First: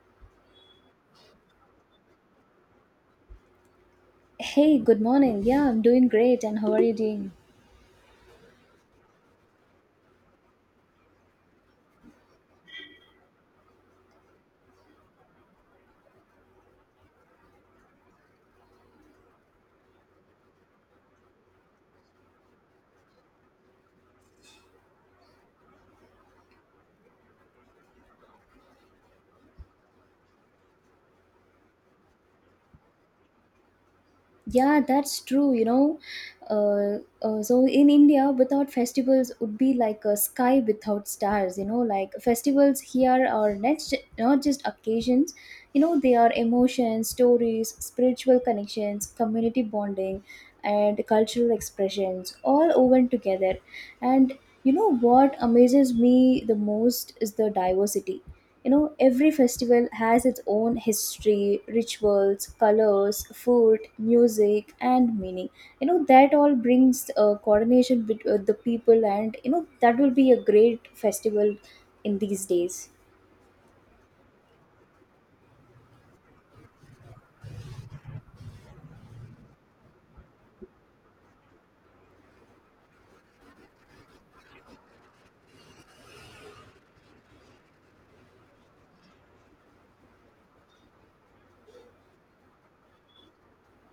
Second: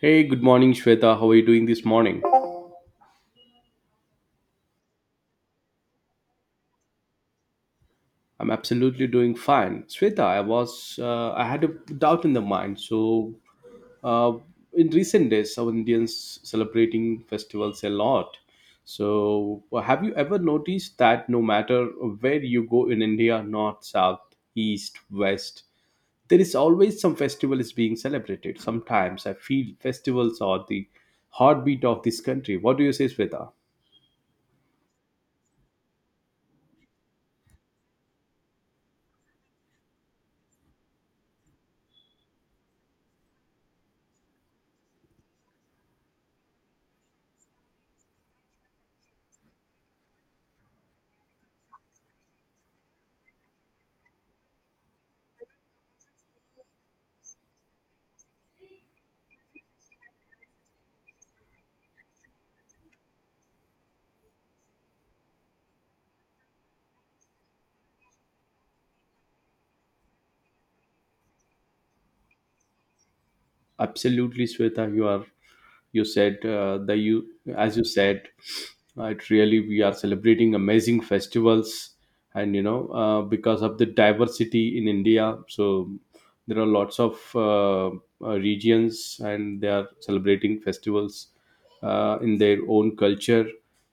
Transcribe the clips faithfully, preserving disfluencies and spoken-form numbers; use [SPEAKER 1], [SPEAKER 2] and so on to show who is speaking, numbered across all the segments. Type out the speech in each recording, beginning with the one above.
[SPEAKER 1] Hey, good morning, Shweta. How are you doing this morning?
[SPEAKER 2] Hey, good morning. Yeah, I'm doing great. And how are you doing?
[SPEAKER 1] I'm absolutely doing fine. Shweta, I was, uh, I had a doubt in the mind. So, uh, in recent days, our Indians celebrating festivals a lot. So, have you ever noticed that no matter where you go in India, north, south, east, west, there is always some festival is being celebrated. Sometimes I feel festivals are the heartbeat of this country. What do you say, Shweta?
[SPEAKER 2] Yeah, that's true. You know, uh, uh, so in India, without festivals would be like a sky without stars. You know, like festivals here are next, not just occasions. You know, they are emotions, stories, spiritual connections, community bonding, and cultural expressions all woven together. And you know what amazes me the most is the diversity. You know, every festival has its own history, rituals, colors, food, music, and meaning. You know, that all brings uh, coordination with uh, the people, and you know, that will be a great festival in these days.
[SPEAKER 1] Absolutely, Sweta, you are, you said uh, the you as you said, uh, it really, we are celebrating amazing festivals. And you know, uh, because of the diversity in India, so there are lots of uh, uh, regions and they are celebrating festivals uh, in their own culture.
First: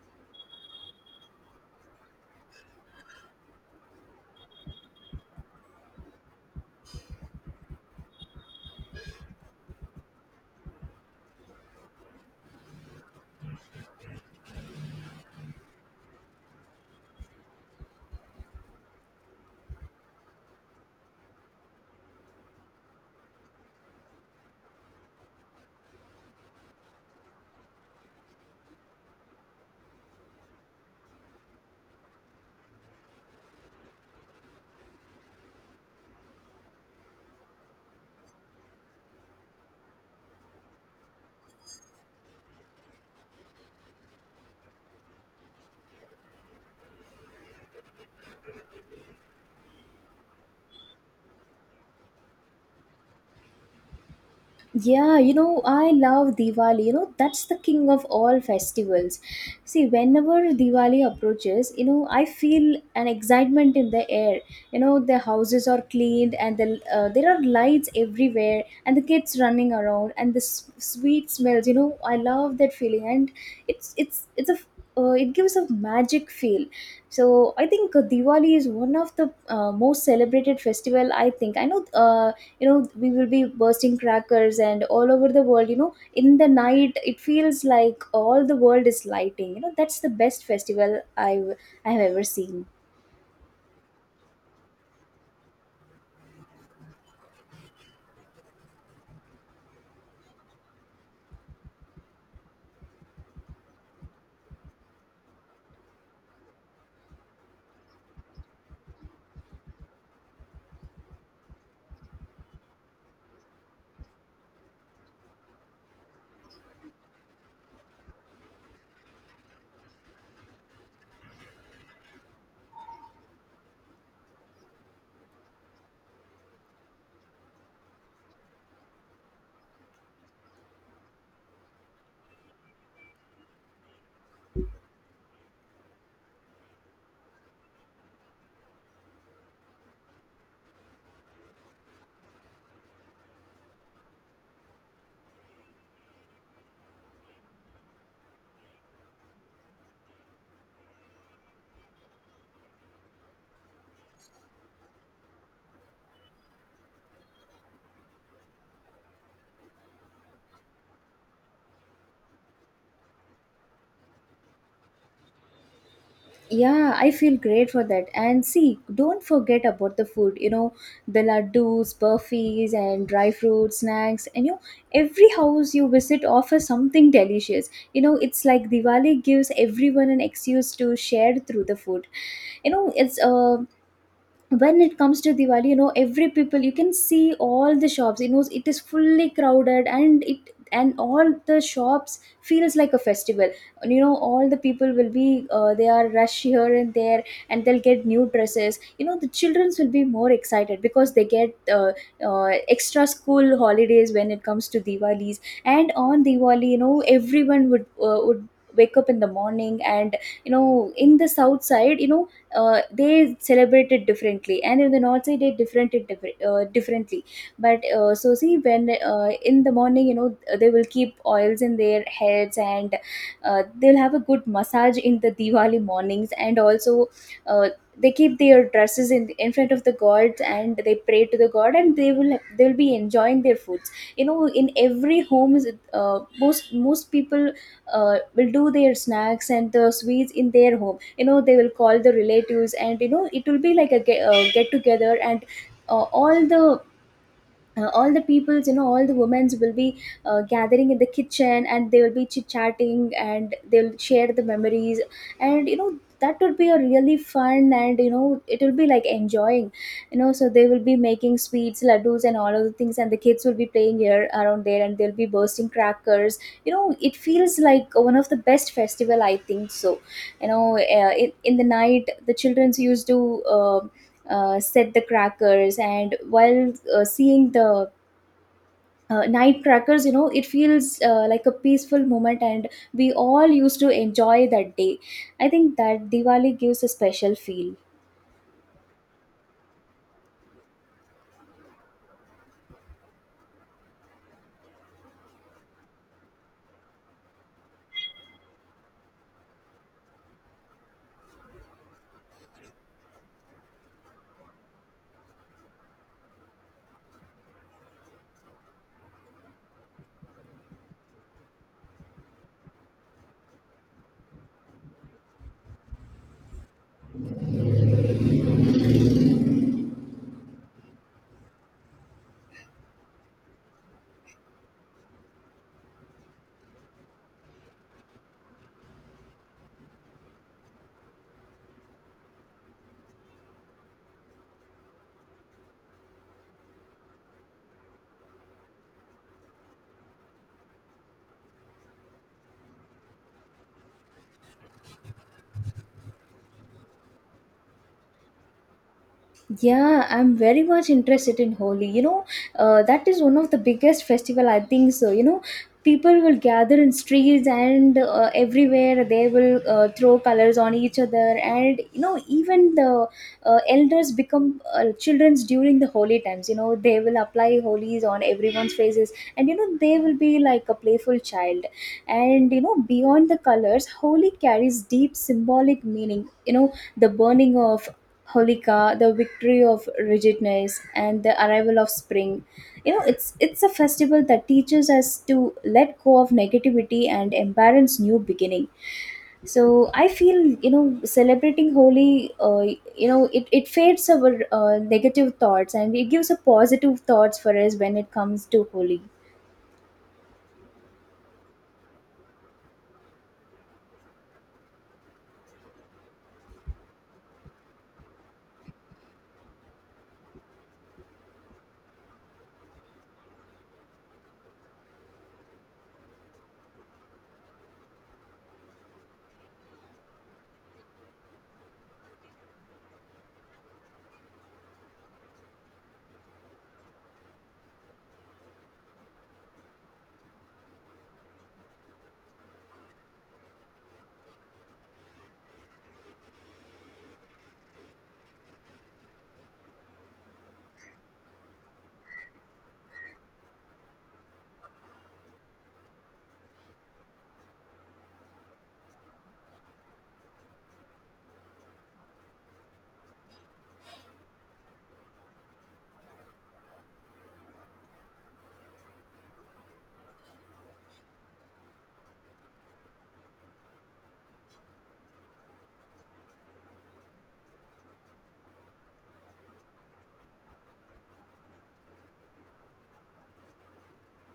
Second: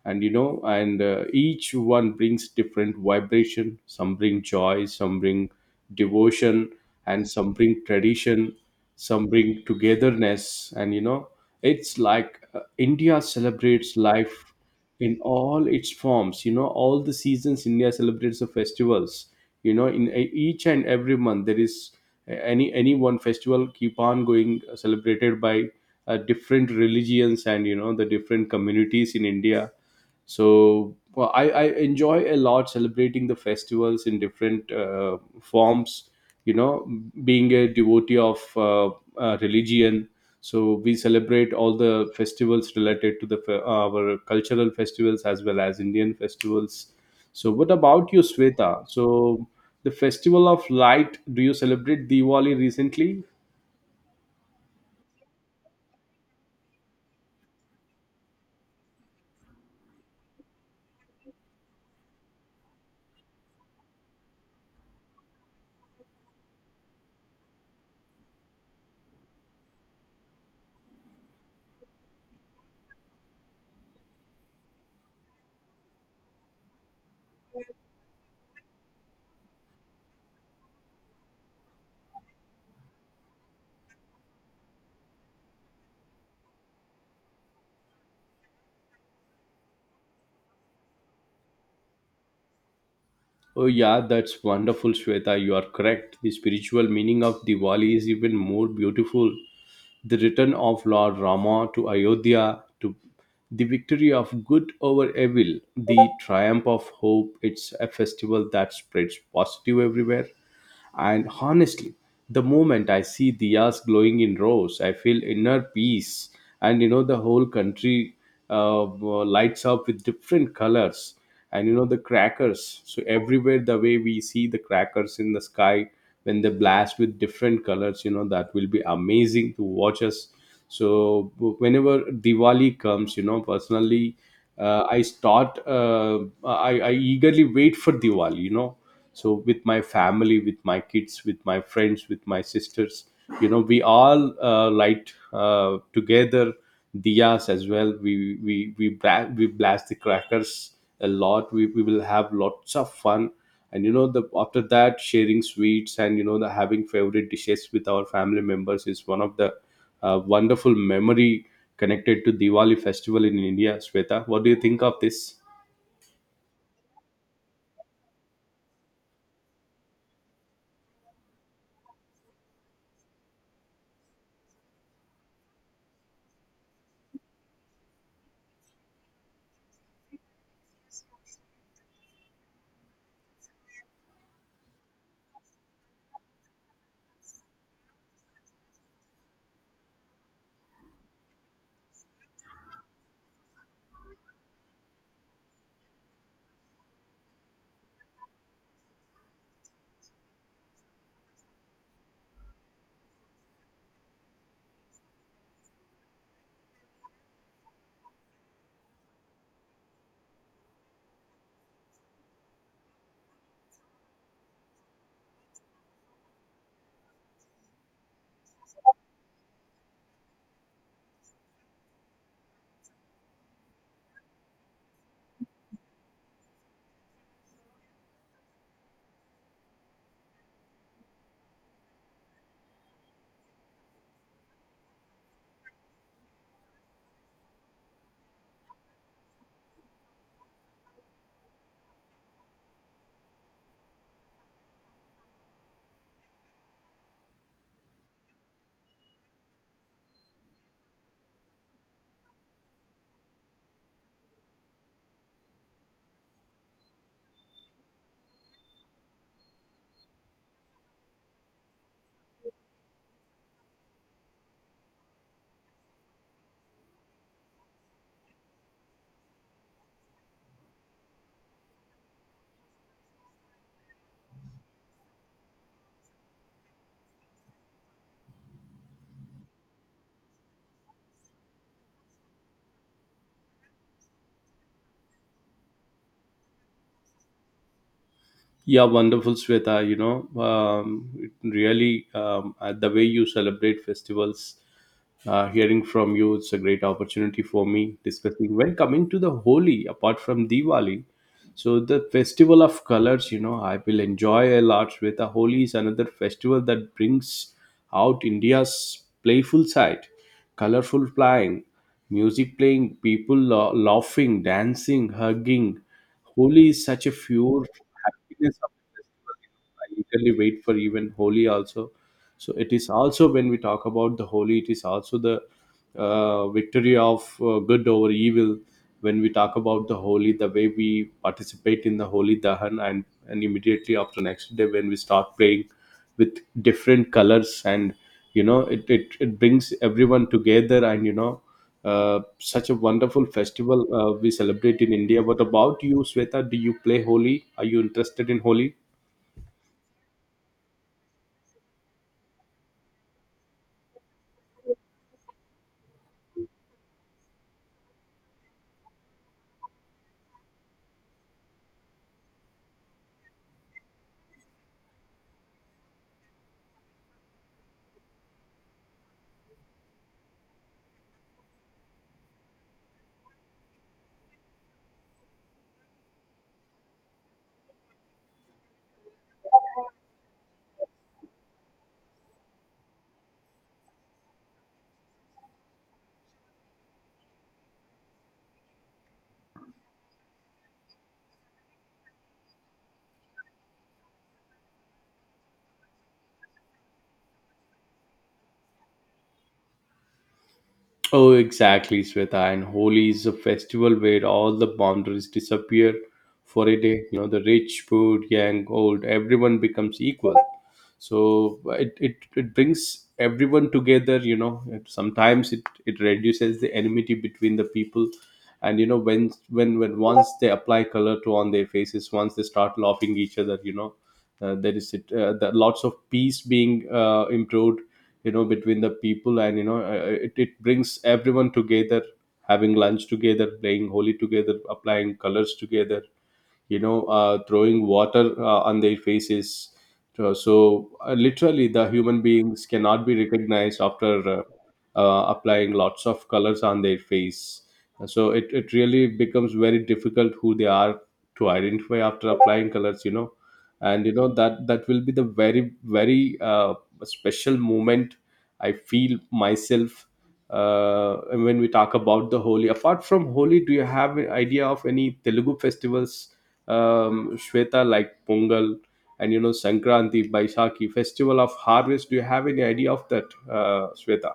[SPEAKER 1] And you know, and uh, each one brings different vibration. Some bring joy, some bring devotion, and some bring tradition, some bring togetherness. And you know, it's like uh, India celebrates life in all its forms. You know, all the seasons India celebrates the festivals. You know, in e- each and every month there is eh, any any one festival keep on going, uh, celebrated by uh, different religions, and you know, the different communities in India. So well, I, I enjoy a lot celebrating the festivals in different uh, forms, you know, being a devotee of uh, uh, religion. So we celebrate all the festivals related to the fe- our cultural festivals as well as Indian festivals. So what about you, Sweta? So the festival of light, do you celebrate Diwali recently?
[SPEAKER 2] Yeah, you know, I love Diwali. You know, that's the king of all festivals. See, whenever Diwali approaches, you know, I feel an excitement in the air. You know, the houses are cleaned and the, uh, there are lights everywhere and the kids running around and the s- sweet smells. You know, I love that feeling, and it's it's it's a uh, it gives a magic feel. So I think uh, Diwali is one of the uh, most celebrated festival I think I know, uh, you know, we will be bursting crackers and all over the world. You know, in the night, it feels like all the world is lighting. You know, that's the best festival i have i have ever seen.
[SPEAKER 1] Oh, yeah, that's wonderful, Shweta. You are correct. The spiritual meaning of Diwali is even more beautiful. The return of Lord Rama to Ayodhya, to the victory of good over evil, the triumph of hope. It's a festival that spreads positive everywhere. And honestly, the moment I see diyas glowing in rows, I feel inner peace. And you know, the whole country uh, lights up with different colors. And you know, the crackers. So, everywhere, the way we see the crackers in the sky when they blast with different colors, you know, that will be amazing to watch us. So, whenever Diwali comes, you know, personally, uh, I start, uh, I, I eagerly wait for Diwali, you know, so with my family, with my kids, with my friends, with my sisters, you know, we all uh, light uh, together diyas. As well, we we we, bla- we blast the crackers a lot. We, we will have lots of fun. And you know, the after that sharing sweets, and you know, the having favorite dishes with our family members is one of the uh, wonderful memory connected to Diwali festival in India. Sweta, what do you think of this?
[SPEAKER 2] Yeah, I feel great for that. And see, don't forget about the food. You know, the laddus, burfis, and dry fruit snacks. And you know, every house you visit offers something delicious. You know, it's like Diwali gives everyone an excuse to share through the food. You know, it's uh, when it comes to Diwali, you know, every people, you can see all the shops, you know, it is fully crowded, and it and all the shops feels like a festival. You know, all the people will be, uh, they are rush here and there, and they'll get new dresses. You know, the childrens will be more excited because they get uh, uh, extra school holidays when it comes to Diwalis. And on Diwali, you know, everyone would uh, would wake up in the morning. And you know, in the south side, you know, uh, they celebrate it differently, and in the north side, they different it differ- uh, differently. But uh, so, see, when, uh, in the morning, you know, they will keep oils in their heads, and uh, they'll have a good massage in the Diwali mornings. And also, uh, they keep their dresses in, in front of the gods, and they pray to the god, and they will they'll be enjoying their foods. You know, in every homes uh, most most people uh, will do their snacks and the sweets in their home. You know, they will call the relatives, and you know, it will be like a get, uh, get together. And uh, all the uh, all the peoples, you know, all the women's will be uh, gathering in the kitchen, and they will be chit chatting, and they'll share the memories. And you know, that would be a really fun. And you know, it will be like enjoying. You know, so they will be making sweets, laddus, and all of the things, and the kids will be playing here around there, and they'll be bursting crackers. You know, it feels like one of the best festival I think so. You know, uh, in, in the night, the childrens used to uh, uh, set the crackers. And while uh, seeing the uh, night crackers, you know, it feels uh, like a peaceful moment, and we all used to enjoy that day. I think that Diwali gives a special feel.
[SPEAKER 1] Yeah, wonderful, Sweta. You know, um, it really, um, uh, the way you celebrate festivals, uh, hearing from you, it's a great opportunity for me discussing. When coming to the Holi, apart from Diwali, so the festival of colors, you know, I will enjoy a lot. Sweta, Holi is another festival that brings out India's playful side, colorful flying, music playing, people la- laughing, dancing, hugging. Holi is such a pure happiness of the festival. You know, I eagerly wait for even Holi also. So it is also, when we talk about the Holi, it is also the uh, victory of uh, good over evil. When we talk about the Holi, the way we participate in the Holi Dahan, and and immediately after next day when we start playing with different colors. And you know it, it, it brings everyone together. And you know, uh, such a wonderful festival uh, we celebrate in India. What about you, Sweta? Do you play Holi? Are you interested in Holi?
[SPEAKER 2] Yeah, I'm very much interested in Holi. You know, uh, that is one of the biggest festival I think so. You know, people will gather in streets, and uh, everywhere they will uh, throw colors on each other. And you know, even the uh, elders become uh, childrens during the holy times. You know, they will apply holies on everyone's faces, and you know, they will be like a playful child. And you know, beyond the colors, Holi carries deep symbolic meaning. You know, the burning of Holika, the victory of rigidness, and the arrival of spring. You know, it's it's a festival that teaches us to let go of negativity and embrace new beginning. So I feel, you know, celebrating Holi, uh, you know, it, it fades our uh, negative thoughts, and it gives a positive thoughts for us when it comes to Holi.
[SPEAKER 1] Oh, exactly, Sweta. And Holi is a festival where all the boundaries disappear for a day. You know, the rich, poor, young, old, everyone becomes equal. So it, it, it brings everyone together. You know, It- sometimes it, it reduces the enmity between the people. And you know, when when when once they apply color to on their faces, once they start laughing each other, you know, uh, there is it, uh, the, lots of peace being uh, improved, you know, between the people. And you know, uh, uh, it, it brings everyone together, having lunch together, playing holy together, applying colors together, you know, uh, throwing water uh, on their faces. So so, uh, literally, the human beings cannot be recognized after uh, uh, applying lots of colors on their face. So it, it really becomes very difficult who they are to identify after applying colors, you know. And you know that that will be the very very uh, special moment I feel myself. Uh, and when we talk about the Holi, apart from Holi, do you have an idea of any Telugu festivals, um, Shweta, like Pongal and you know Sankranti, Baisakhi, festival of harvest? Do you have any idea of that, uh, Shweta?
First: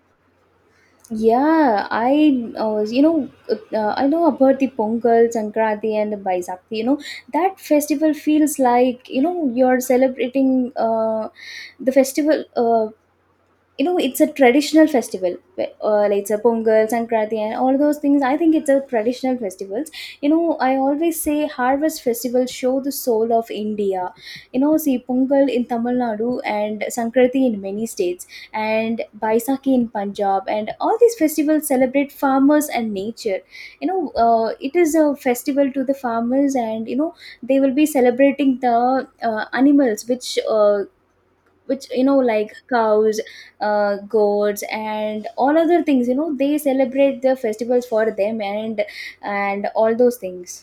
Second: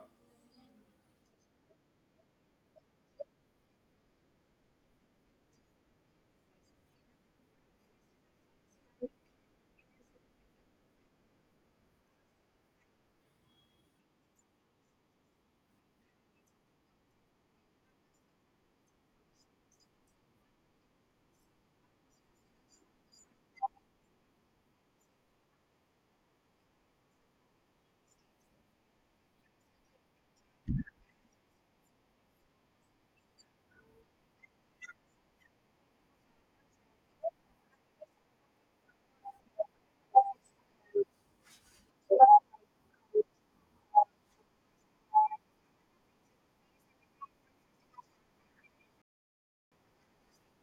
[SPEAKER 2] Yeah, I uh, you know, uh, I know about the Pongal, Sankranti, and the. You know, that festival feels like, you know, you're celebrating uh, the festival. Uh, you know, it's a traditional festival, wh- uh, like it's a Pongal, Sankranti, and all those things. I think it's a traditional festivals. You know, I always say harvest festivals show the soul of India. You know, see, Pongal in Tamil Nadu, and Sankranti in many states, and Baisakhi in Punjab, and all these festivals celebrate farmers and nature. You know, uh, it is a festival to the farmers. And you know, they will be celebrating the uh, animals, which uh, which you know, like cows, uh, goats, and all other things. You know, they celebrate the festivals for them, and and all those things.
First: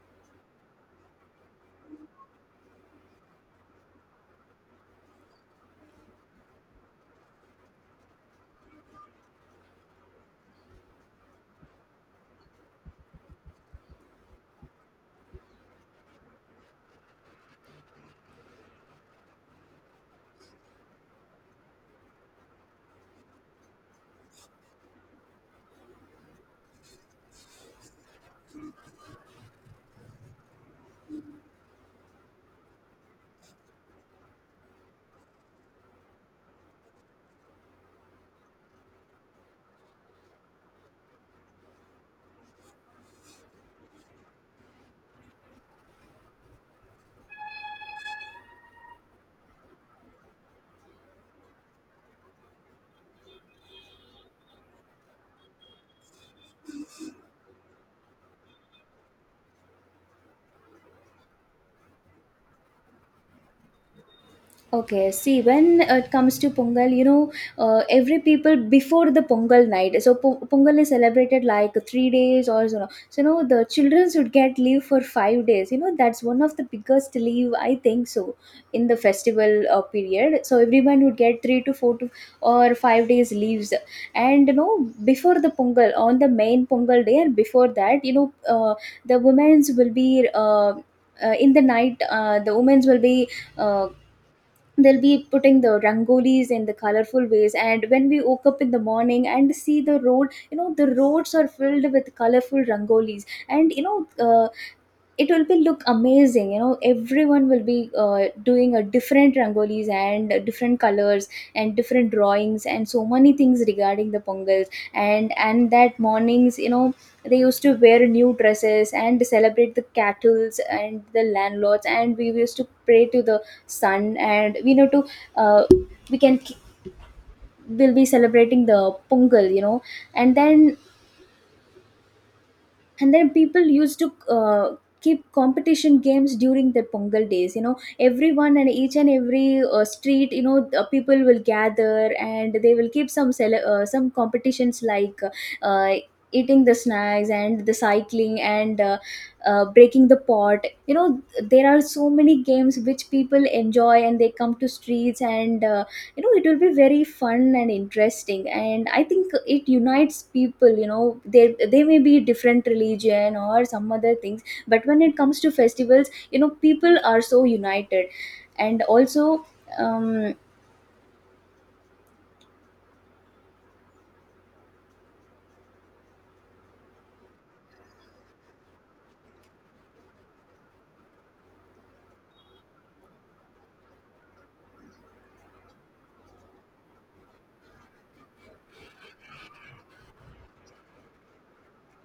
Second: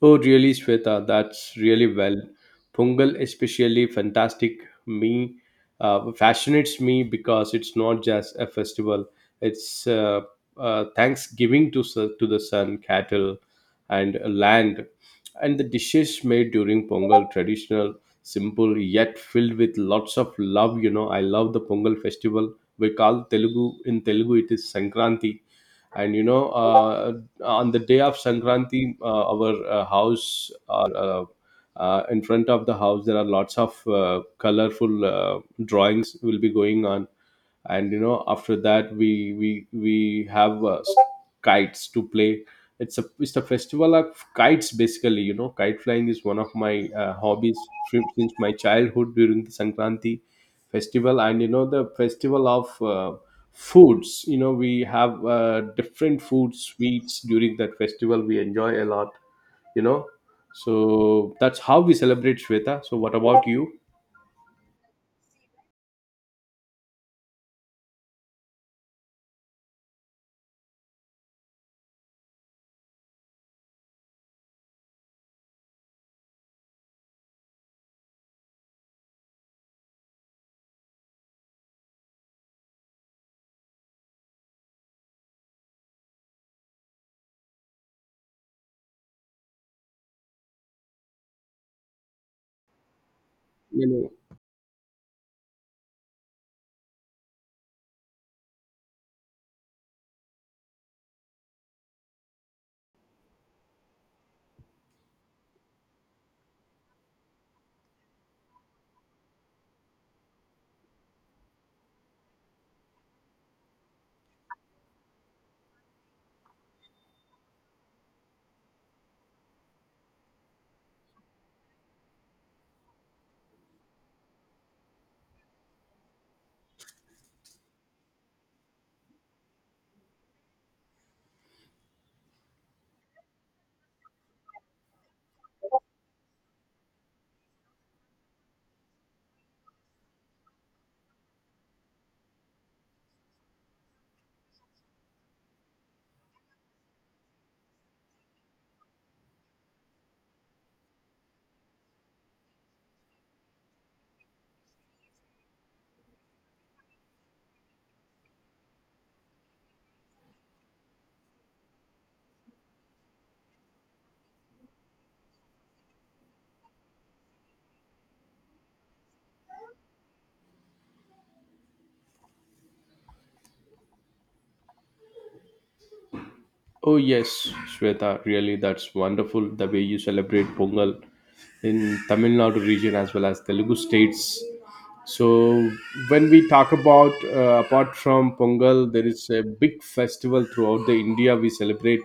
[SPEAKER 1] Oh, really, Shweta, that's really well. Pungal, especially fantastic, me uh, fascinates me because it's not just a festival. It's uh, uh, thanksgiving to su- to the sun, cattle, and land, and the dishes made during Pongal, traditional, simple yet filled with lots of love. You know, I love the Pongal festival. We call Telugu, in Telugu it is Sankranti. And you know, uh, on the day of Sankranti, uh, our uh, house, or uh, uh, in front of the house there are lots of uh, colorful uh, drawings will be going on. And you know, after that we we we have uh, kites to play. It's a it's a festival of kites basically. You know, kite flying is one of my uh, hobbies since my childhood during the Sankranti festival. And you know, the festival of uh, foods, you know, we have uh, different food sweets during that festival. We enjoy a lot, you know. So that's how we celebrate, Shweta. So what about you?
[SPEAKER 2] Okay, see, when it comes to Pongal, you know, uh, every people, before the Pongal night, so po- Pongal is celebrated like three days or so. So, you know, the children should get leave for five days. You know, that's one of the biggest leave, I think so, in the festival uh, period. So, everyone would get three to four to or five days leaves. And, you know, before the Pongal, on the main Pongal day and before that, you know, uh, the women's will be. Uh, uh, in the night, uh, the women's will be uh,
[SPEAKER 1] You know.
[SPEAKER 2] they'll be putting the rangolis in the colorful ways. And when we woke up in the morning and see the road, you know, the roads are filled with colorful rangolis. And you know, uh, it will be look amazing. You know, everyone will be uh, doing a different rangolis, and different colors, and different drawings, and so many things regarding the Pongals. And and that mornings, you know, they used to wear new dresses and celebrate the cattles and the landlords, and we used to pray to the sun. And we know to, uh, we can we'll be celebrating the Pongal. You know, and then and then people used to uh, keep competition games during the Pongal days. You know, everyone, and each and every uh, street, you know, the people will gather, and they will keep some cele- uh, some competitions, like uh, eating the snacks, and the cycling, and uh, uh, breaking the pot. You know, there are so many games which people enjoy, and they come to streets. And uh, you know, it will be very fun and interesting. And I think it unites people. You know, they they may be different religion or some other things, but when it comes to festivals, you know, people are so united. And also, um
[SPEAKER 1] Oh, yes, Shweta, really, that's wonderful, the way you celebrate Pongal in Tamil Nadu region as well as Telugu states. So when we talk about uh, apart from Pongal, there is a big festival throughout the India we celebrate.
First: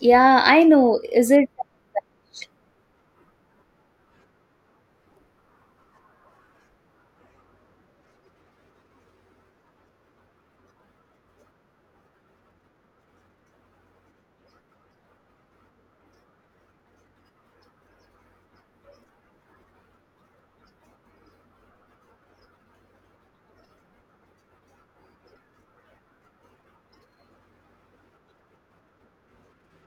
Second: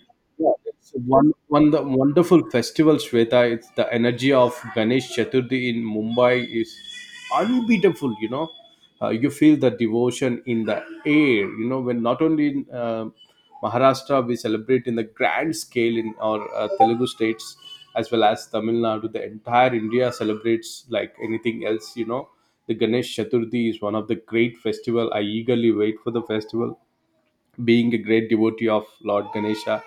[SPEAKER 2] yeah,
[SPEAKER 1] Yeah,
[SPEAKER 2] I
[SPEAKER 1] it's
[SPEAKER 2] know, is
[SPEAKER 1] one
[SPEAKER 2] it?
[SPEAKER 1] one the wonderful festival, Shweta. It's the energy of Ganesh Chaturthi in Mumbai is unbeatable. You know, uh, you feel the devotion in the air. You know, when not only in uh, Maharashtra we celebrate in the grand scale in our uh, Telugu states as well as Tamil Nadu, the entire India celebrates like anything else. You know, the Ganesh Chaturthi is one of the great festival. I eagerly wait for the festival, being a great devotee of Lord Ganesha.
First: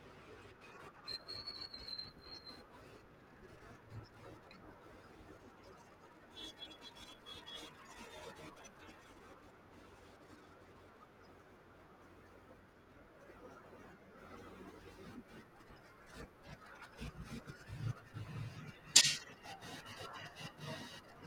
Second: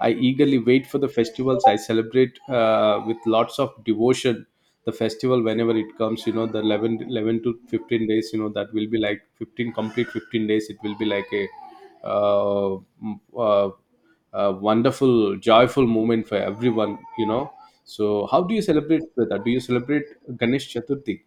[SPEAKER 1] I eagerly wait for the festivals. I celebrate uh, with lots of devotion the festival whenever it comes. You know, the eleven, eleven to fifteen days, you know, that will be like fifteen complete fifteen days. It will be like a uh, m- uh, a wonderful, joyful moment for everyone, you know. So, how do you celebrate with that? Do you celebrate Ganesh Chaturthi?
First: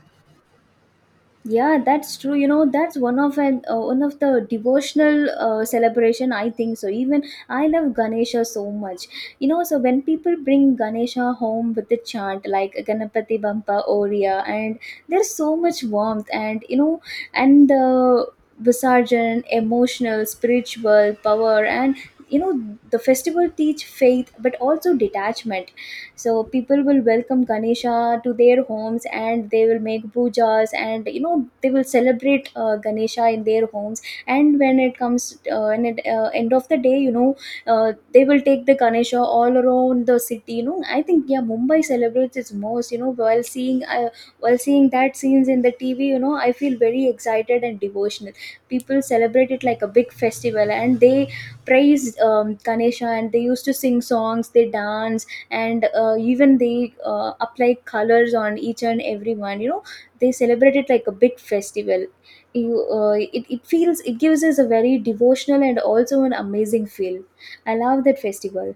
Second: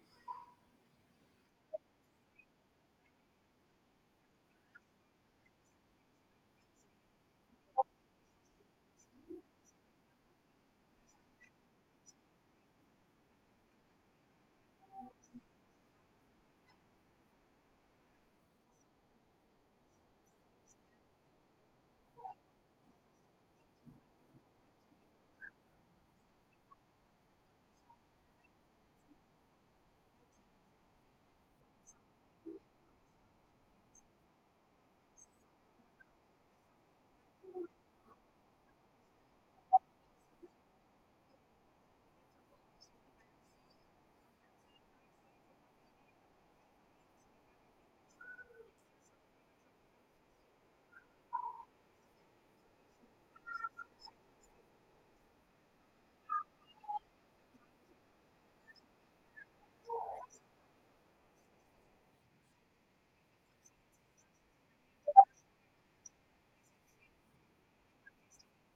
[SPEAKER 2] Yeah, that's true. You know, that's one of an uh, one of the devotional uh, celebration, I think so. Even I love Ganesha so much. You know, so when people bring Ganesha home with the chant like Ganapati Bampa Oriya, and there's so much warmth. And you know, and the Visarjan, emotional, spiritual power. And you know, the festival teach faith, but also detachment. So people will welcome Ganesha to their homes, and they will make pujas. And you know, they will celebrate uh, Ganesha in their homes. And when it comes uh, and at uh, end of the day, you know, uh, they will take the Ganesha all around the city. You know, I think, yeah, Mumbai celebrates its most. You know, while seeing uh, while seeing that scenes in the TV, you know, I feel very excited and devotional. People celebrate it like a big festival, and they praise um, Ganesha. And they used to sing songs, they dance. And uh, even they uh, apply colors on each and every one. You know, they celebrate it like a big festival. You uh, it, it feels, it gives us a very devotional and also an amazing feel. I love that festival.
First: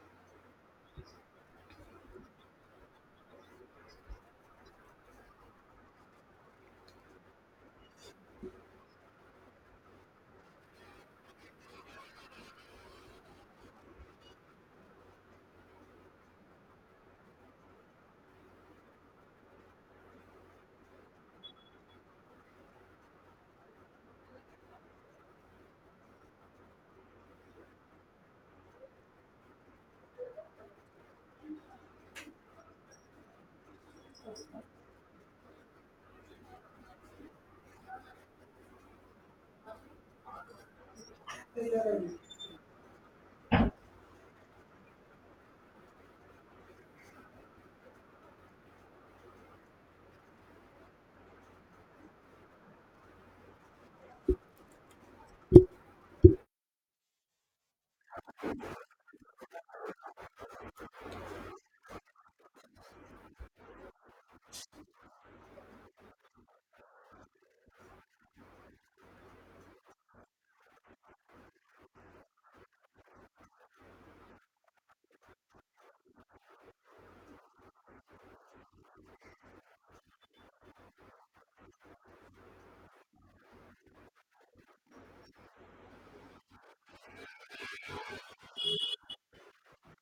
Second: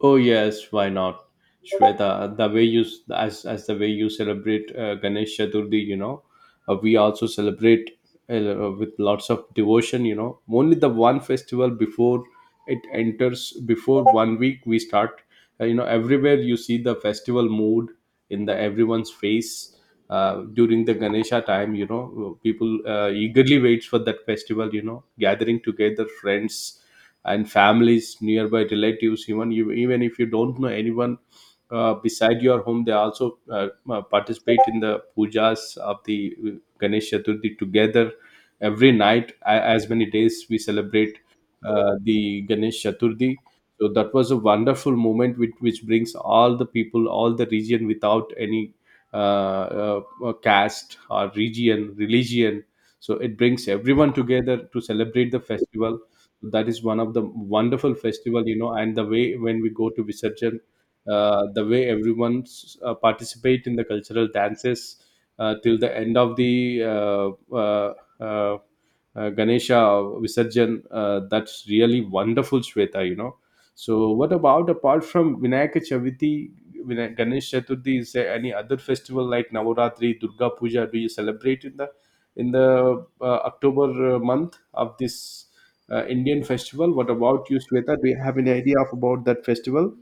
[SPEAKER 1] Oh, yes, why not? Shweta, the way you, as as the way you celebrate uh, Ganesh Chaturthi, you know, uh, we also celebrate uh, with lots of devotion. You know, only the one festival before it enters, before one week we start. Uh, you know, everywhere you see the festival mood in the everyone's face uh, during the Ganesha time. You know, uh, people uh, eagerly waits for that festival. You know, gathering together, friends and families, nearby relatives. Even you, even if you don't know anyone uh, beside your home, they also uh, uh, participate in the pujas of the Ganesh Chaturthi together every night, a- as many days we celebrate uh, the Ganesh Chaturthi. So that was a wonderful moment which, which brings all the people, all the region without any uh, uh, uh, caste or region religion. So it brings everyone together to celebrate the festival. That is one of the wonderful festival, you know. And the way when we go to Visarjan, uh, the way everyone s- uh, participate in the cultural dances uh, till the end of the uh, uh, uh, uh, Ganesha Visarjan. Uh, that's really wonderful, Shweta, you know. So, what about, apart from Vinayaka Chaviti, Vinay- Ganesh Chaturthi? Is there any other festival like Navaratri, Durga Puja? Do you celebrate in the in the uh, October uh, month of this uh, Indian festival? What about you, Shweta? Do you have any idea of about that festival?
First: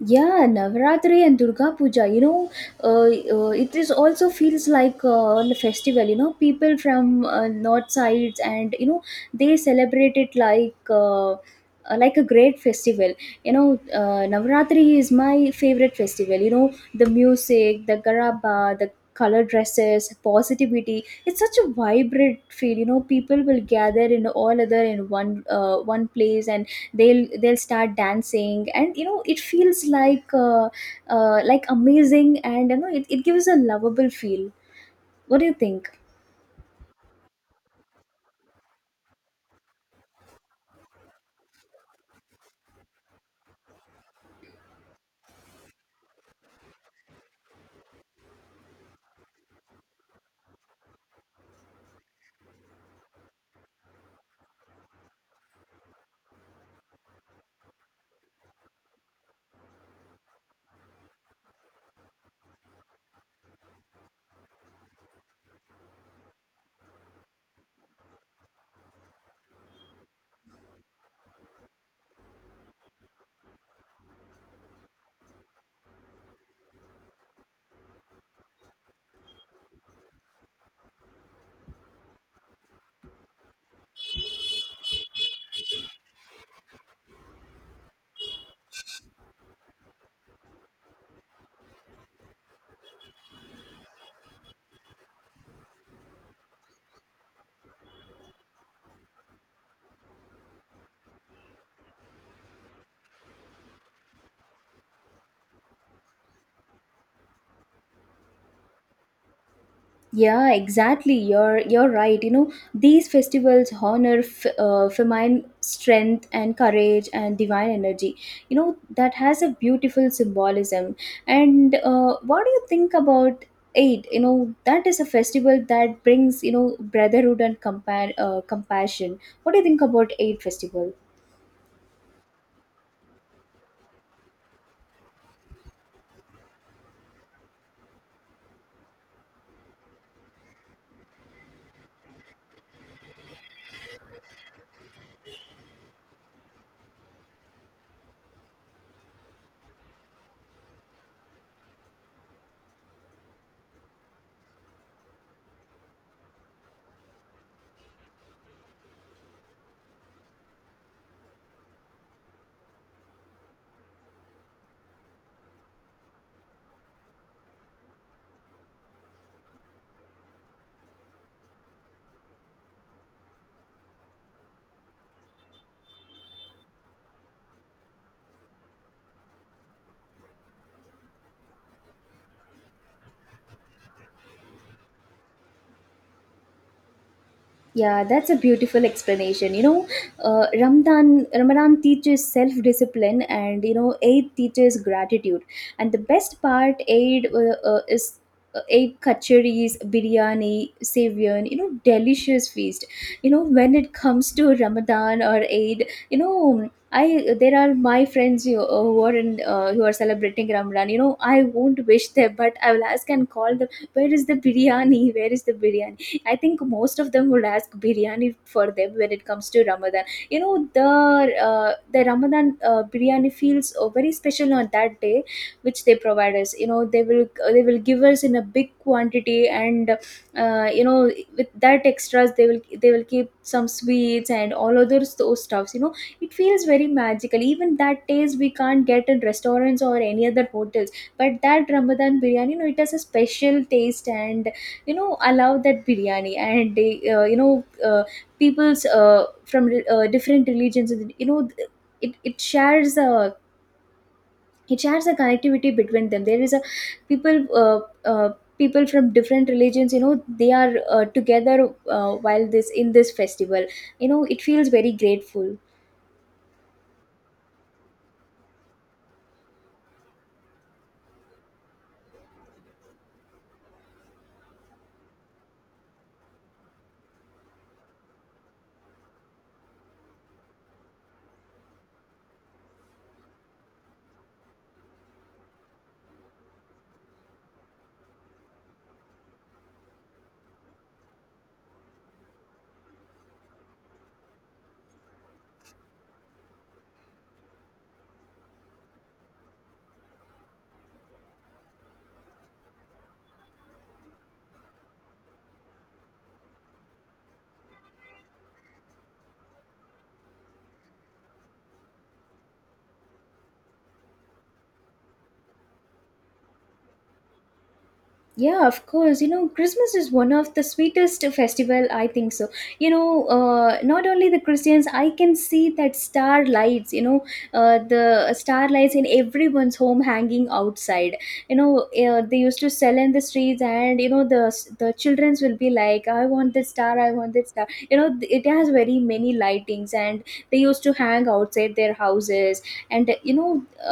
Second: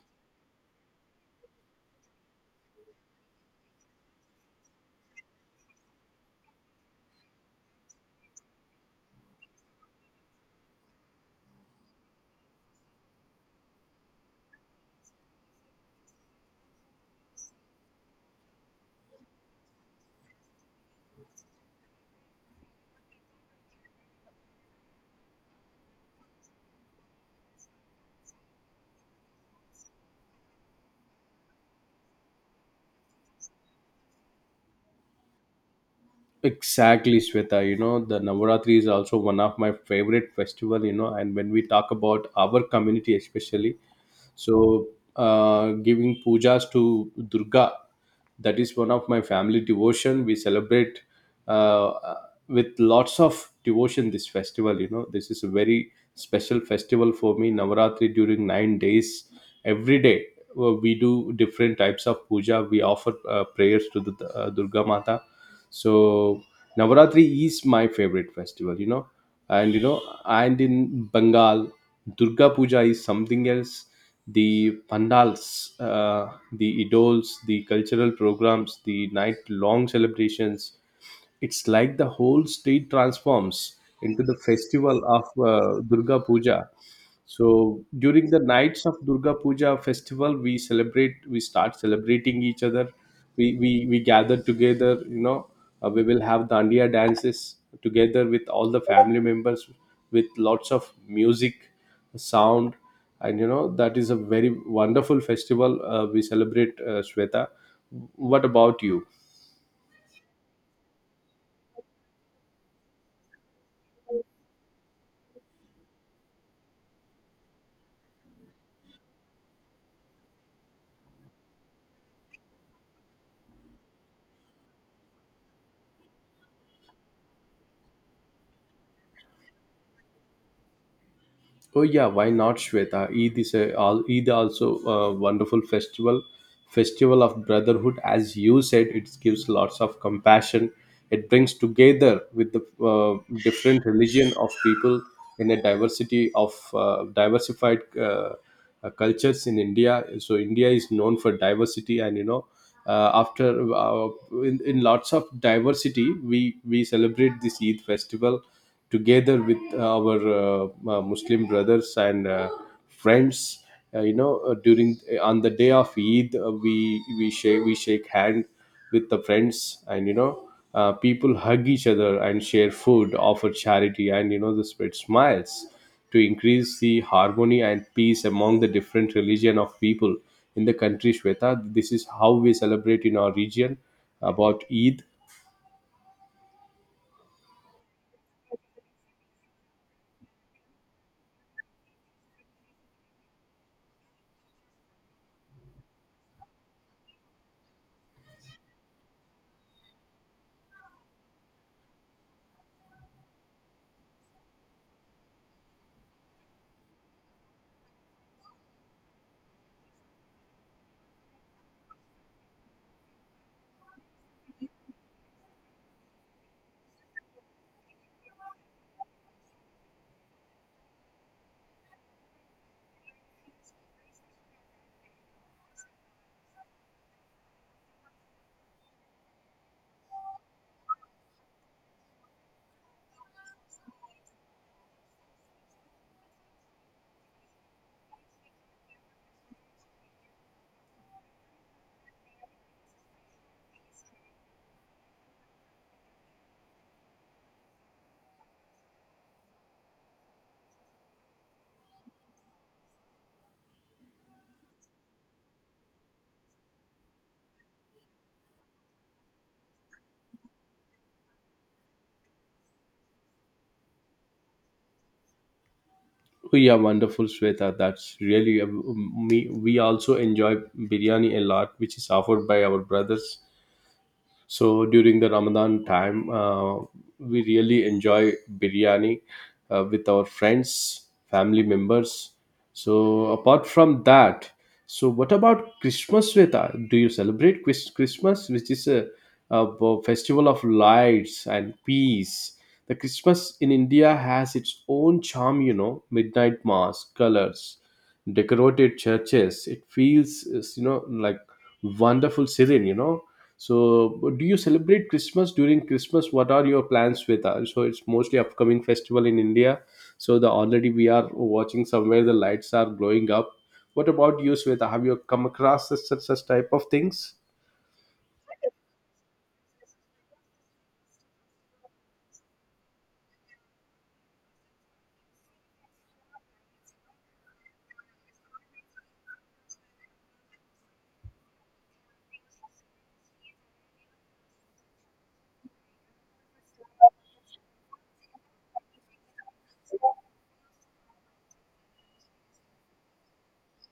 [SPEAKER 2] Yeah, Navaratri and Durga Puja, you know, uh, uh, it is also feels like uh, a festival. You know, people from, uh, north sides, and you know, they celebrate it like uh, uh, like a great festival. You know, uh, Navaratri is my favorite festival. You know, the music, the garaba, the color dresses, positivity. It's such a vibrant feel, you know, people will gather in all other in one uh, one place and they'll they'll start dancing, and you know it feels like uh, uh, like amazing. And you know it, it gives a lovable feel. What do you think?
[SPEAKER 1] Exactly, Sweta. You know, the Navaratri is also one of my favorite festival, you know, and when we talk about our community especially, so uh, giving pujas to Durga, that is one of my family devotion we celebrate uh, with lots of devotion this festival. You know, this is a very special festival for me. Navaratri, during nine days every day, uh, we do different types of puja. We offer uh, prayers to the uh, Durga Mata. So Navaratri is my favorite festival, you know. And you know, and in Bengal, Durga Puja is something else. The pandals, uh, the idols, the cultural programs, the night long celebrations. It's like the whole state transforms into the festival of uh, Durga Puja. So during the nights of Durga Puja festival, we celebrate, we start celebrating each other. We, we, we gather together, you know, uh, we will have dandiya dances together with all the family members, with lots of music, sound. And you know, that is a very wonderful festival uh, we celebrate, uh, Shweta. What about you?
[SPEAKER 2] Yeah, exactly, you're you're right. You know, these festivals honor f- uh, feminine strength and courage and divine energy. You know, that has a beautiful symbolism. And uh, what do you think about Eid? You know, that is a festival that brings, you know, brotherhood and compa- uh, compassion. What do you think about Eid festival?
[SPEAKER 1] Oh yeah, why not, Shweta? Eid is a al- Eid also a wonderful festival, festival of brotherhood. As you said, it gives lots of compassion. It brings together with the uh, different religion of people in a diversity of uh, diversified uh, uh, cultures in India. So India is known for diversity, and you know, uh, after uh, in, in lots of diversity, we we celebrate this Eid festival together with uh, our uh, uh, Muslim brothers and uh, friends. Uh, you know, uh, during uh, on the day of Eid, uh, we we shake we shake hand with the friends, and you know, uh, people hug each other and share food, offer charity, and you know, the spread smiles to increase the harmony and peace among the different religion of people in the country. Shweta, this is how we celebrate in our region about Eid.
[SPEAKER 2] Yeah, that's a beautiful explanation. You know, uh, Ramadan Ramadan teaches self discipline, and you know, Eid teaches gratitude. And the best part, Eid uh, uh, is uh, Eid kacheris, biryani, savian. You know, delicious feast. You know, when it comes to Ramadan or Eid, you know. I, there are my friends you, uh, who are in, uh, who are celebrating Ramadan. You know, I won't wish them, but I will ask and call them. Where is the biryani? Where is the biryani? I think most of them would ask biryani for them when it comes to Ramadan. You know, the uh, the Ramadan uh, biryani feels uh, very special on that day, which they provide us. You know, they will uh, they will give us in a big quantity, and uh, you know, with that extras, they will they will keep some sweets and all others those stuffs. You know, it feels very magical. Even that taste we can't get in restaurants or any other hotels, but that Ramadan biryani, you know, it has a special taste. And you know, I love that biryani. And they uh, you know, uh, people's uh, from uh, different religions, you know, it, it shares a, it shares a connectivity between them. There is a people uh, uh, people from different religions, you know, they are uh, together uh, while this in this festival. You know, it feels very grateful.
[SPEAKER 1] Yeah, wonderful, Shweta. That's really um, um, me. We also enjoy biryani a lot, which is offered by our brothers. So during the Ramadan time, uh, we really enjoy biryani uh, with our friends, family members. So apart from that, so what about Christmas, Sweta? Do you celebrate Chris- Christmas, which is a, a festival of lights and peace? The Christmas in India has its own charm, you know, midnight mass, colors, decorated churches. It feels, you know, like wonderful serene, you know. So, do you celebrate Christmas? During Christmas, what are your plans with us? So, it's mostly upcoming festival in India. So, the already we are watching somewhere the lights are glowing up. What about you, Sweta? Have you come across such such, such type of things?
[SPEAKER 2] Yeah, of course. You know, Christmas is one of the sweetest festival, I think so. You know, uh, not only the Christians, I can see that star lights. You know, uh, the star lights in everyone's home hanging outside. You know, uh, they used to sell in the streets, and you know, the the childrens will be like, "I want this star. I want this star." You know, it has very many lightings, and they used to hang outside their houses. And you know,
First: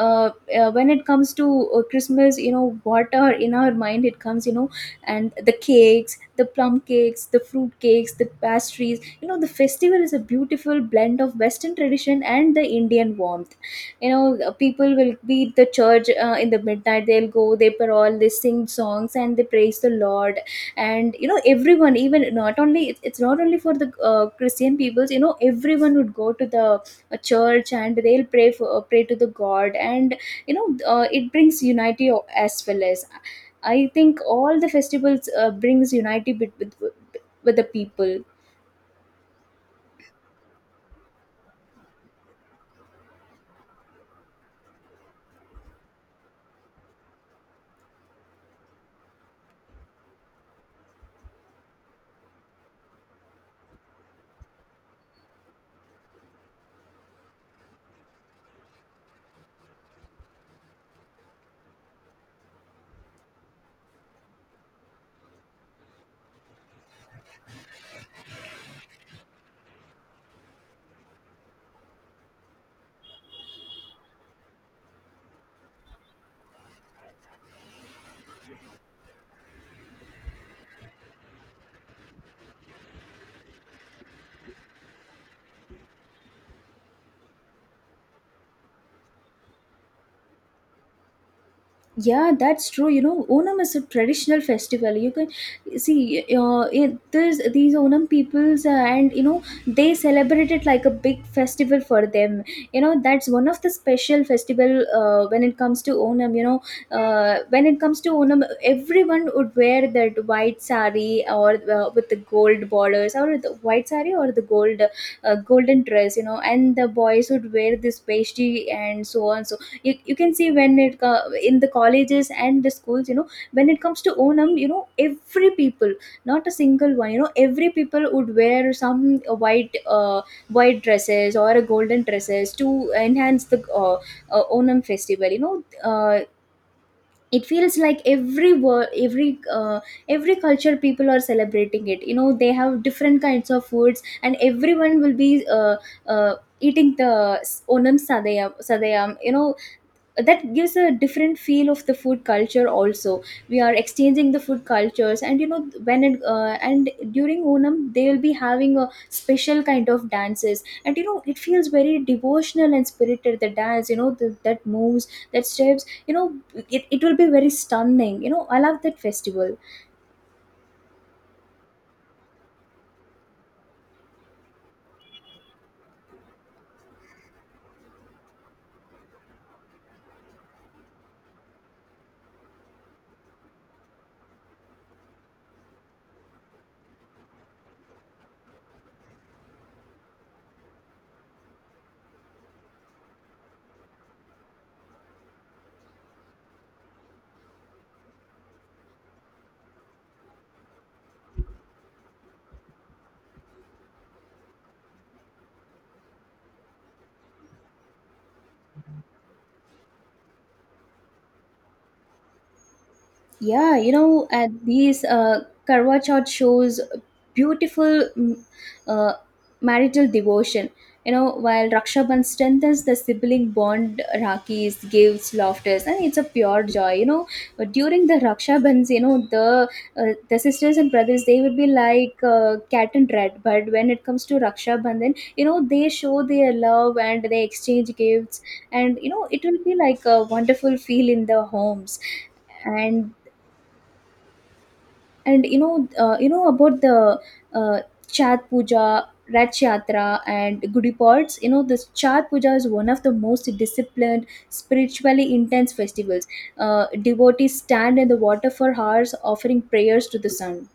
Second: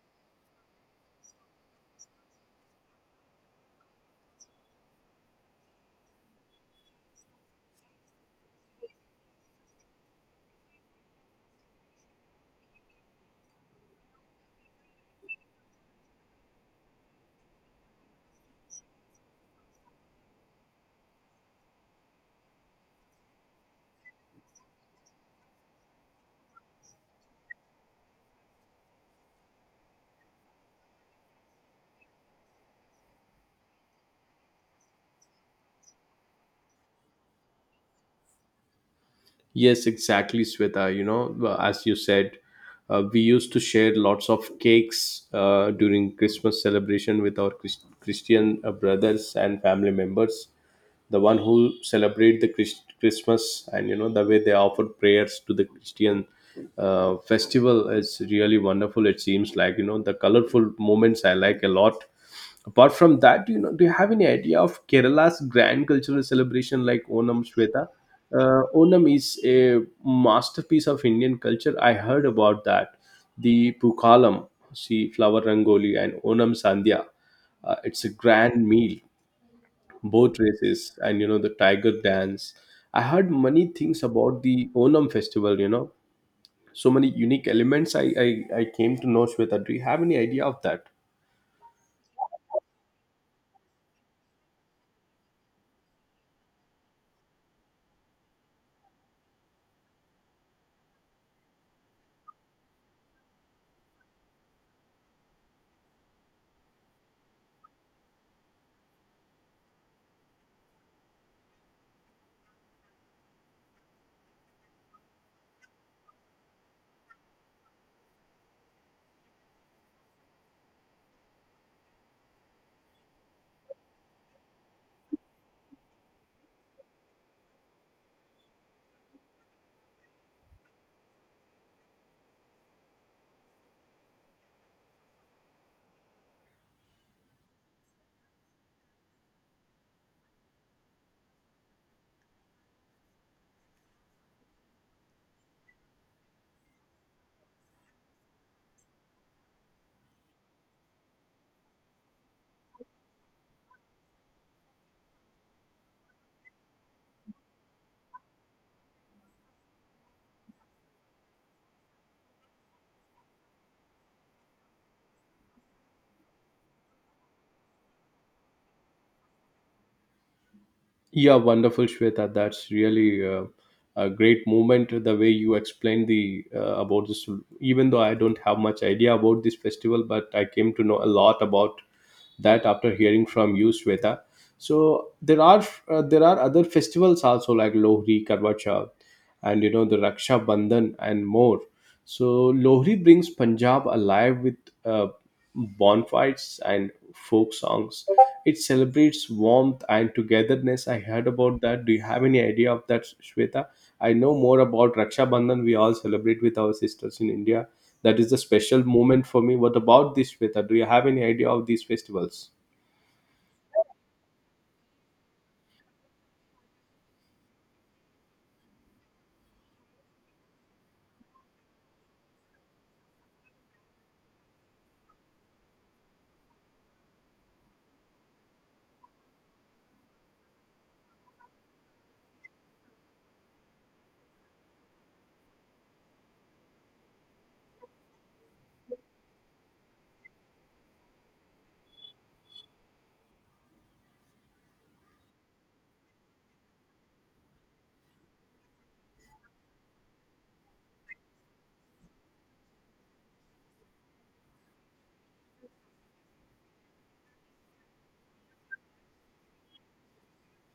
[SPEAKER 2] uh, uh, when it comes to uh, Christmas, you know, what are in our mind, it comes, you know, and the cakes, the plum cakes, the fruit cakes, the pastries. You know, the festival is a beautiful blend of Western tradition and the Indian warmth. You know, uh, people will be at the church uh, in the midnight, they'll go, they parole, they sing songs, and they praise the Lord. And, you know, everyone, even not only, it- it's not only for the uh, Christian peoples. You know, everyone would go to the a church and they'll pray for uh, pray to the god. And you know uh, it brings unity o- as well as, I think all the festivals uh, brings unity bet- with with the people.
[SPEAKER 1] Yes, exactly, Sweta. You know, uh, as you said, uh, we used to share lots of cakes uh, during Christmas celebration with our Chris- Christian uh, brothers and family members. The one who celebrate the Christ- Christmas, and you know the way they offer prayers to the Christian uh, festival is really wonderful. It seems like, you know, the colorful moments I like a lot. Apart from that, do you know, do you have any idea of Kerala's grand cultural celebration like Onam, Shweta? Uh, Onam is a masterpiece of Indian culture. I heard about that. The Pukalam, see flower rangoli and Onam Sandhya. Uh, it's a grand meal, boat races, and you know the tiger dance. I heard many things about the Onam festival. You know, so many unique elements. I I, I came to know, Shweta. Do you have any idea of that?
[SPEAKER 2] Yeah, that's true. You know, Onam is a traditional festival. You can see uh, it, this, these Onam peoples, uh, and you know, they celebrate it like a big festival for them. You know, that's one of the special festival uh, when it comes to Onam. You know, uh, when it comes to Onam, everyone would wear that white sari or uh, with the gold borders, or the white sari or the gold uh, golden dress. You know, and the boys would wear this pastry and so on. So you, you can see when it co- in the colleges and the schools, you know, when it comes to onam, you know, every people, not a single one, you know, every people would wear some uh, white uh, white dresses or a golden dresses to enhance the uh, uh, onam festival. You know, uh, it feels like every world, every uh, every culture people are celebrating it. You know, they have different kinds of foods and everyone will be uh, uh, eating the s- onam sadayam sadayam, you know, that gives a different feel of the food culture also. We are exchanging the food cultures. And you know, when it uh, and during onam they will be having a special kind of dances. And you know, it feels very devotional and spirited, the dance, you know, the, that moves, that steps, you know, it, it will be very stunning. You know, I love that festival.
[SPEAKER 1] Yeah, wonderful, Shweta. That's really uh, a great moment. The way you explained the uh, about this, even though I don't have much idea about this festival, but I came to know a lot about that after hearing from you, Shweta. So there are uh, there are other festivals also like Lohri, Karva Chauth, and you know the Raksha Bandhan and more. So Lohri brings Punjab alive with uh, bonfires and folk songs. It celebrates warmth and togetherness. I heard about that. Do you have any idea of that, Shweta? I know more about Raksha Bandhan. We all celebrate with our sisters in India. That is a special moment for me. What about this, Shweta? Do you have any idea of these festivals?
[SPEAKER 2] Yeah, you know, at these uh, Karwa Chauth shows beautiful mm, uh, marital devotion. You know, while Raksha Bandhan strengthens the sibling bond, Rakis gives laughters, and it's a pure joy. You know, but during the Raksha Bandhans, you know, the uh, the sisters and brothers, they would be like uh, cat and rat. But when it comes to Raksha Bandhan, you know, they show their love and they exchange gifts, and you know, it will be like a wonderful feel in the homes. and and you know uh, you know about the uh, chat puja, Raj Yatra and Gudi Pods. You know, this chat Puja is one of the most disciplined, spiritually intense festivals. Uh, devotees stand in the water for hours offering prayers to the sun.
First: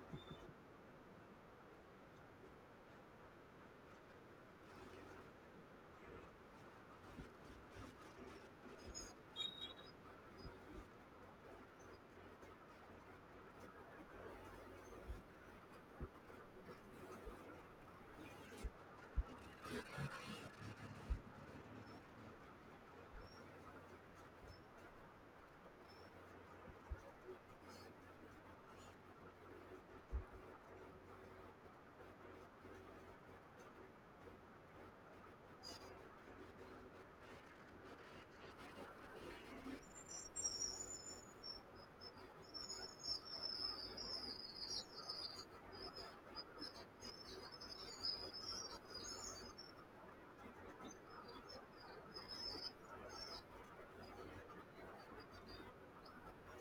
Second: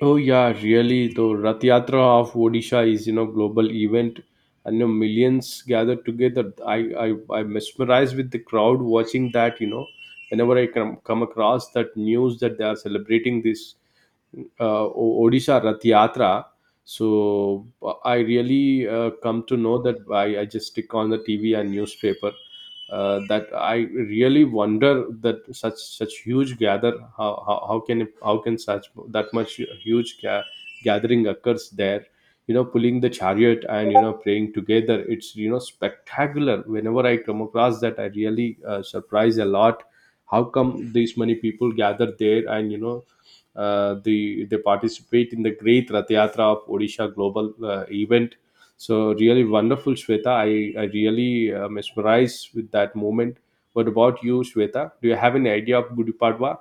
[SPEAKER 1] Oh yeah, really. The Rath Yatra of Odisha is, you know, global event, and you know, millions gather together. I I I mesmerized with the crowd watching that. You know, whenever I come come across that news that they are celebrating this uh, O- Odisha Rath Yatra. So uh, I really uh, come to know that, I, I just stick on the T V and newspaper uh, that I really wonder that such such huge gather, how, how, how can it- how can such that much huge ga- gathering occurs there, you know, pulling the chariot and you know praying together. It's, you know, spectacular. Whenever I come across that, I really uh, surprise a lot how come these many people gather there. And you know, uh, the they participate in the great Rath Yatra of Odisha global uh, event. So really wonderful, Shweta. I, I really uh, mesmerized with that moment. What about you, Shweta? Do you have any idea of Gudi Padwa?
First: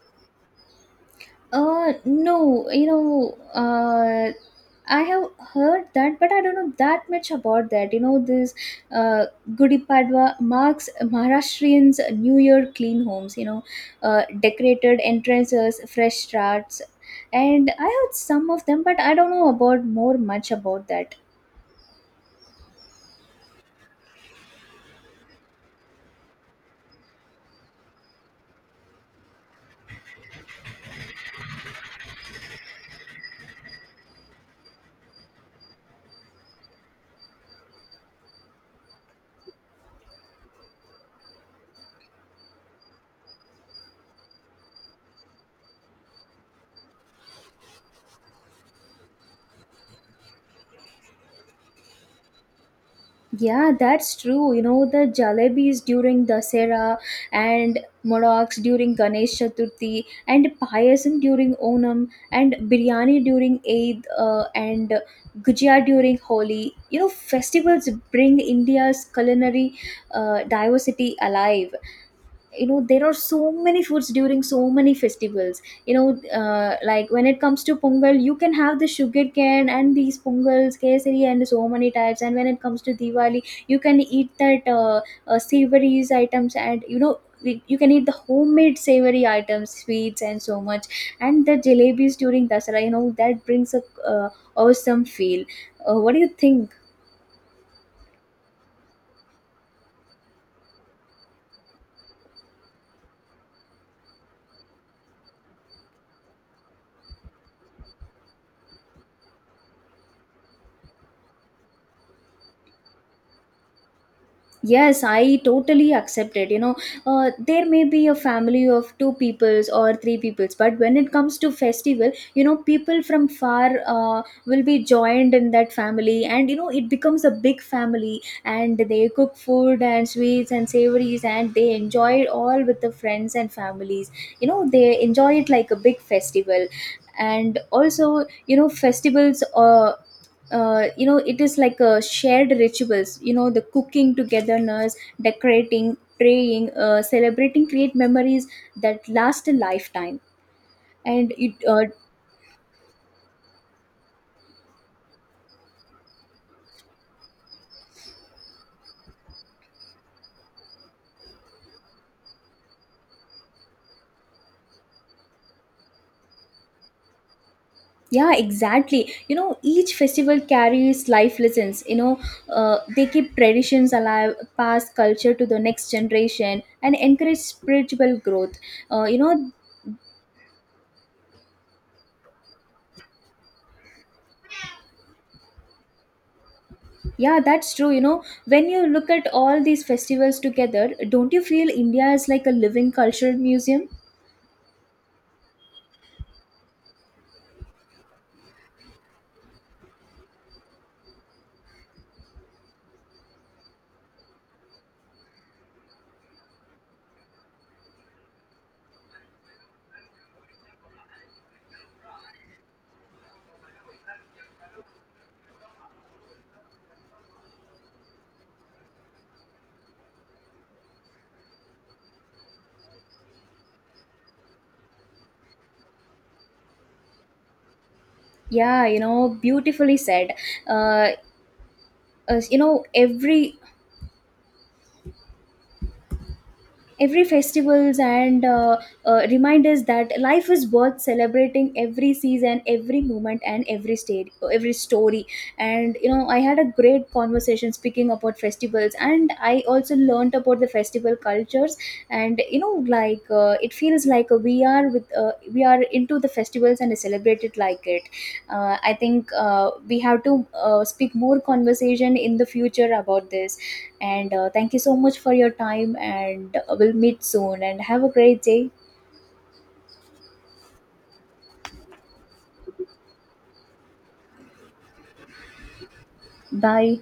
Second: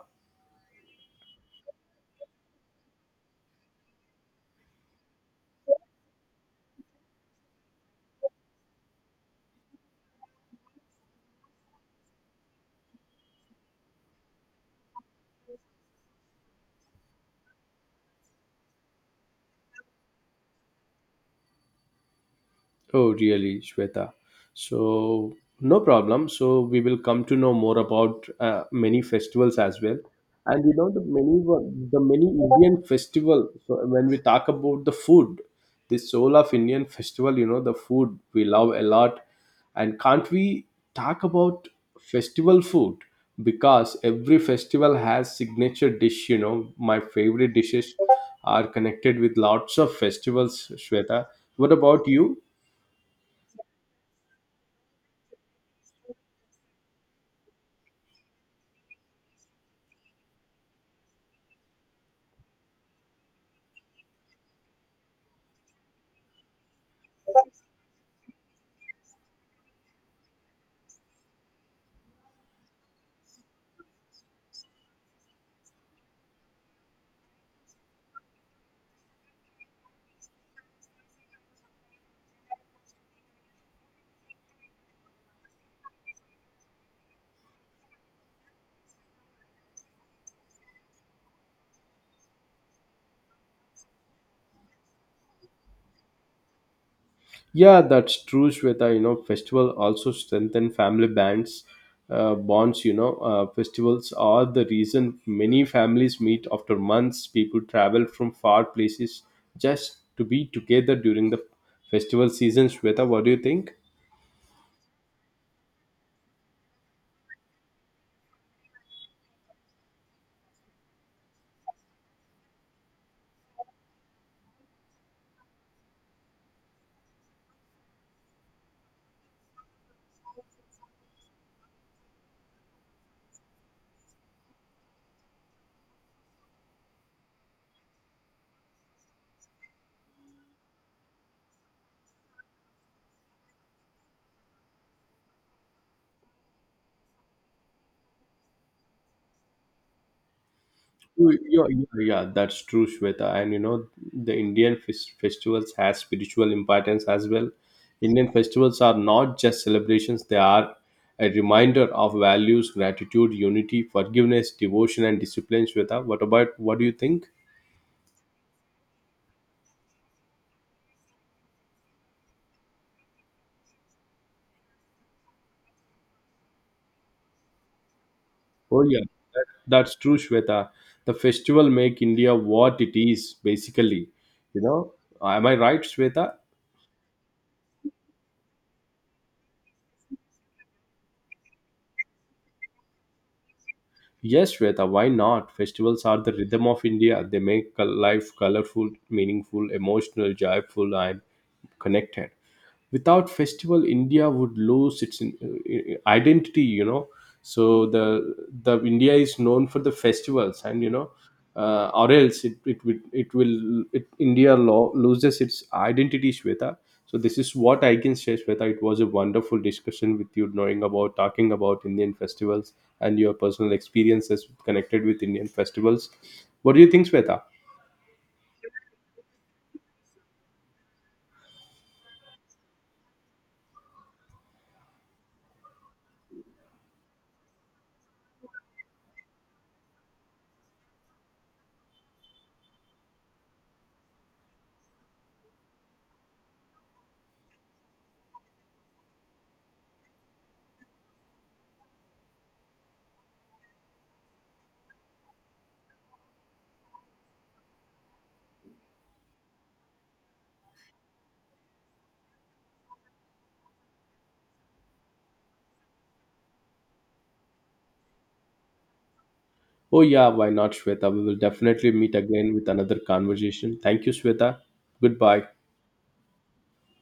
[SPEAKER 2] Uh, no, you know, uh, I have heard that, but I don't know that much about that. You know, this uh, Gudi Padwa marks Maharashtrians' New Year clean homes, you know, uh, decorated entrances, fresh starts. And I heard some of them, but I don't know about more much about that.
[SPEAKER 1] Oh, really, Shweta. So, no problem. So, we will come to know more about uh, many festivals as well. And you know, the many, one- the many Indian festival. So, when we talk about the food, the soul of Indian festival, you know, the food we love a lot. And can't we talk about festival food? Because every festival has signature dish. You know, my favorite dishes are connected with lots of festivals, Shweta. What about you?
[SPEAKER 2] Yeah, that's true. You know, the jalebis during Dasera and Modaks during Ganesh Chaturthi and Payasam during Onam and Biryani during Eid uh, and Gujia during Holi. You know, festivals bring India's culinary uh, diversity alive. You know, there are so many foods during so many festivals. You know, uh, like when it comes to pongal, you can have the sugar cane and these pongals kesari and so many types. And when it comes to diwali, you can eat that uh, uh, savory items. And you know, we- you can eat the homemade savory items, sweets and so much. And the jalebis during dasara, you know, that brings a uh, awesome feel. Uh, what do you think?
[SPEAKER 1] Yeah, that's true, Shweta. You know, festival also strengthen family bands, uh, bonds. You know, uh, festivals are the reason many families meet after months. People travel from far places just to be together during the festival season. Shweta, what do you think?
[SPEAKER 2] Yes, I totally accept it. You know, uh, there may be a family of two peoples or three peoples, but when it comes to festival, you know, people from far uh, will be joined in that family, and you know, it becomes a big family, and they cook food and sweets and savories, and they enjoy it all with the friends and families. You know, they enjoy it like a big festival. And also, you know, festivals uh, uh, you know, it is like a shared rituals. You know, the cooking togetherness, decorating, praying, uh, celebrating create memories that last a lifetime.
[SPEAKER 1] Yeah,
[SPEAKER 2] And it uh,
[SPEAKER 1] yeah, yeah, that's true, Shweta. And you know, the Indian fes- festivals has spiritual importance as well. Indian festivals are not just celebrations; they are a reminder of values, gratitude, unity, forgiveness, devotion, and discipline. Shweta, what about what do you think?
[SPEAKER 2] yeah, exactly. You know, each festival carries life lessons. You know, uh, they keep traditions alive, pass culture to the next generation and encourage spiritual growth.
[SPEAKER 1] Oh yeah,
[SPEAKER 2] uh, you know,
[SPEAKER 1] that's true, Shweta. The festival make India what it is, basically. You know, am I right, Shweta?
[SPEAKER 2] yeah, that's true. You know, when you look at all these festivals together, don't you feel india is like a living cultural museum?
[SPEAKER 1] Yes, Shweta, why not? Festivals are the rhythm of India. They make col- life colorful, meaningful, emotional, joyful, and connected. Without festival, India would lose its in- uh, uh, identity, you know. So the the India is known for the festivals. And you know, uh, or else it it will it will it, India law loses its identity, Shweta. So this is what I can say, Shweta. It was a wonderful discussion with you, knowing about talking about Indian festivals and your personal experiences connected with Indian festivals. What do you think, Shweta?
[SPEAKER 2] Yeah, you know, beautifully said. Uh, uh, you know, every every festivals and uh, uh, remind us that life is worth celebrating, every season, every moment and every state, every story. And you know, I had a great conversation speaking about festivals, and I also learned about the festival cultures. And you know, like uh, it feels like we are with uh, we are into the festivals and celebrate it like it. uh, I think uh, we have to uh, speak more conversation in the future about this. And uh, thank you so much for your time. And uh, we'll meet soon. And have a great day.
[SPEAKER 1] Oh, yeah, why not, Shweta? We will definitely meet again with another conversation. Thank you, Shweta. Goodbye.
[SPEAKER 2] Bye.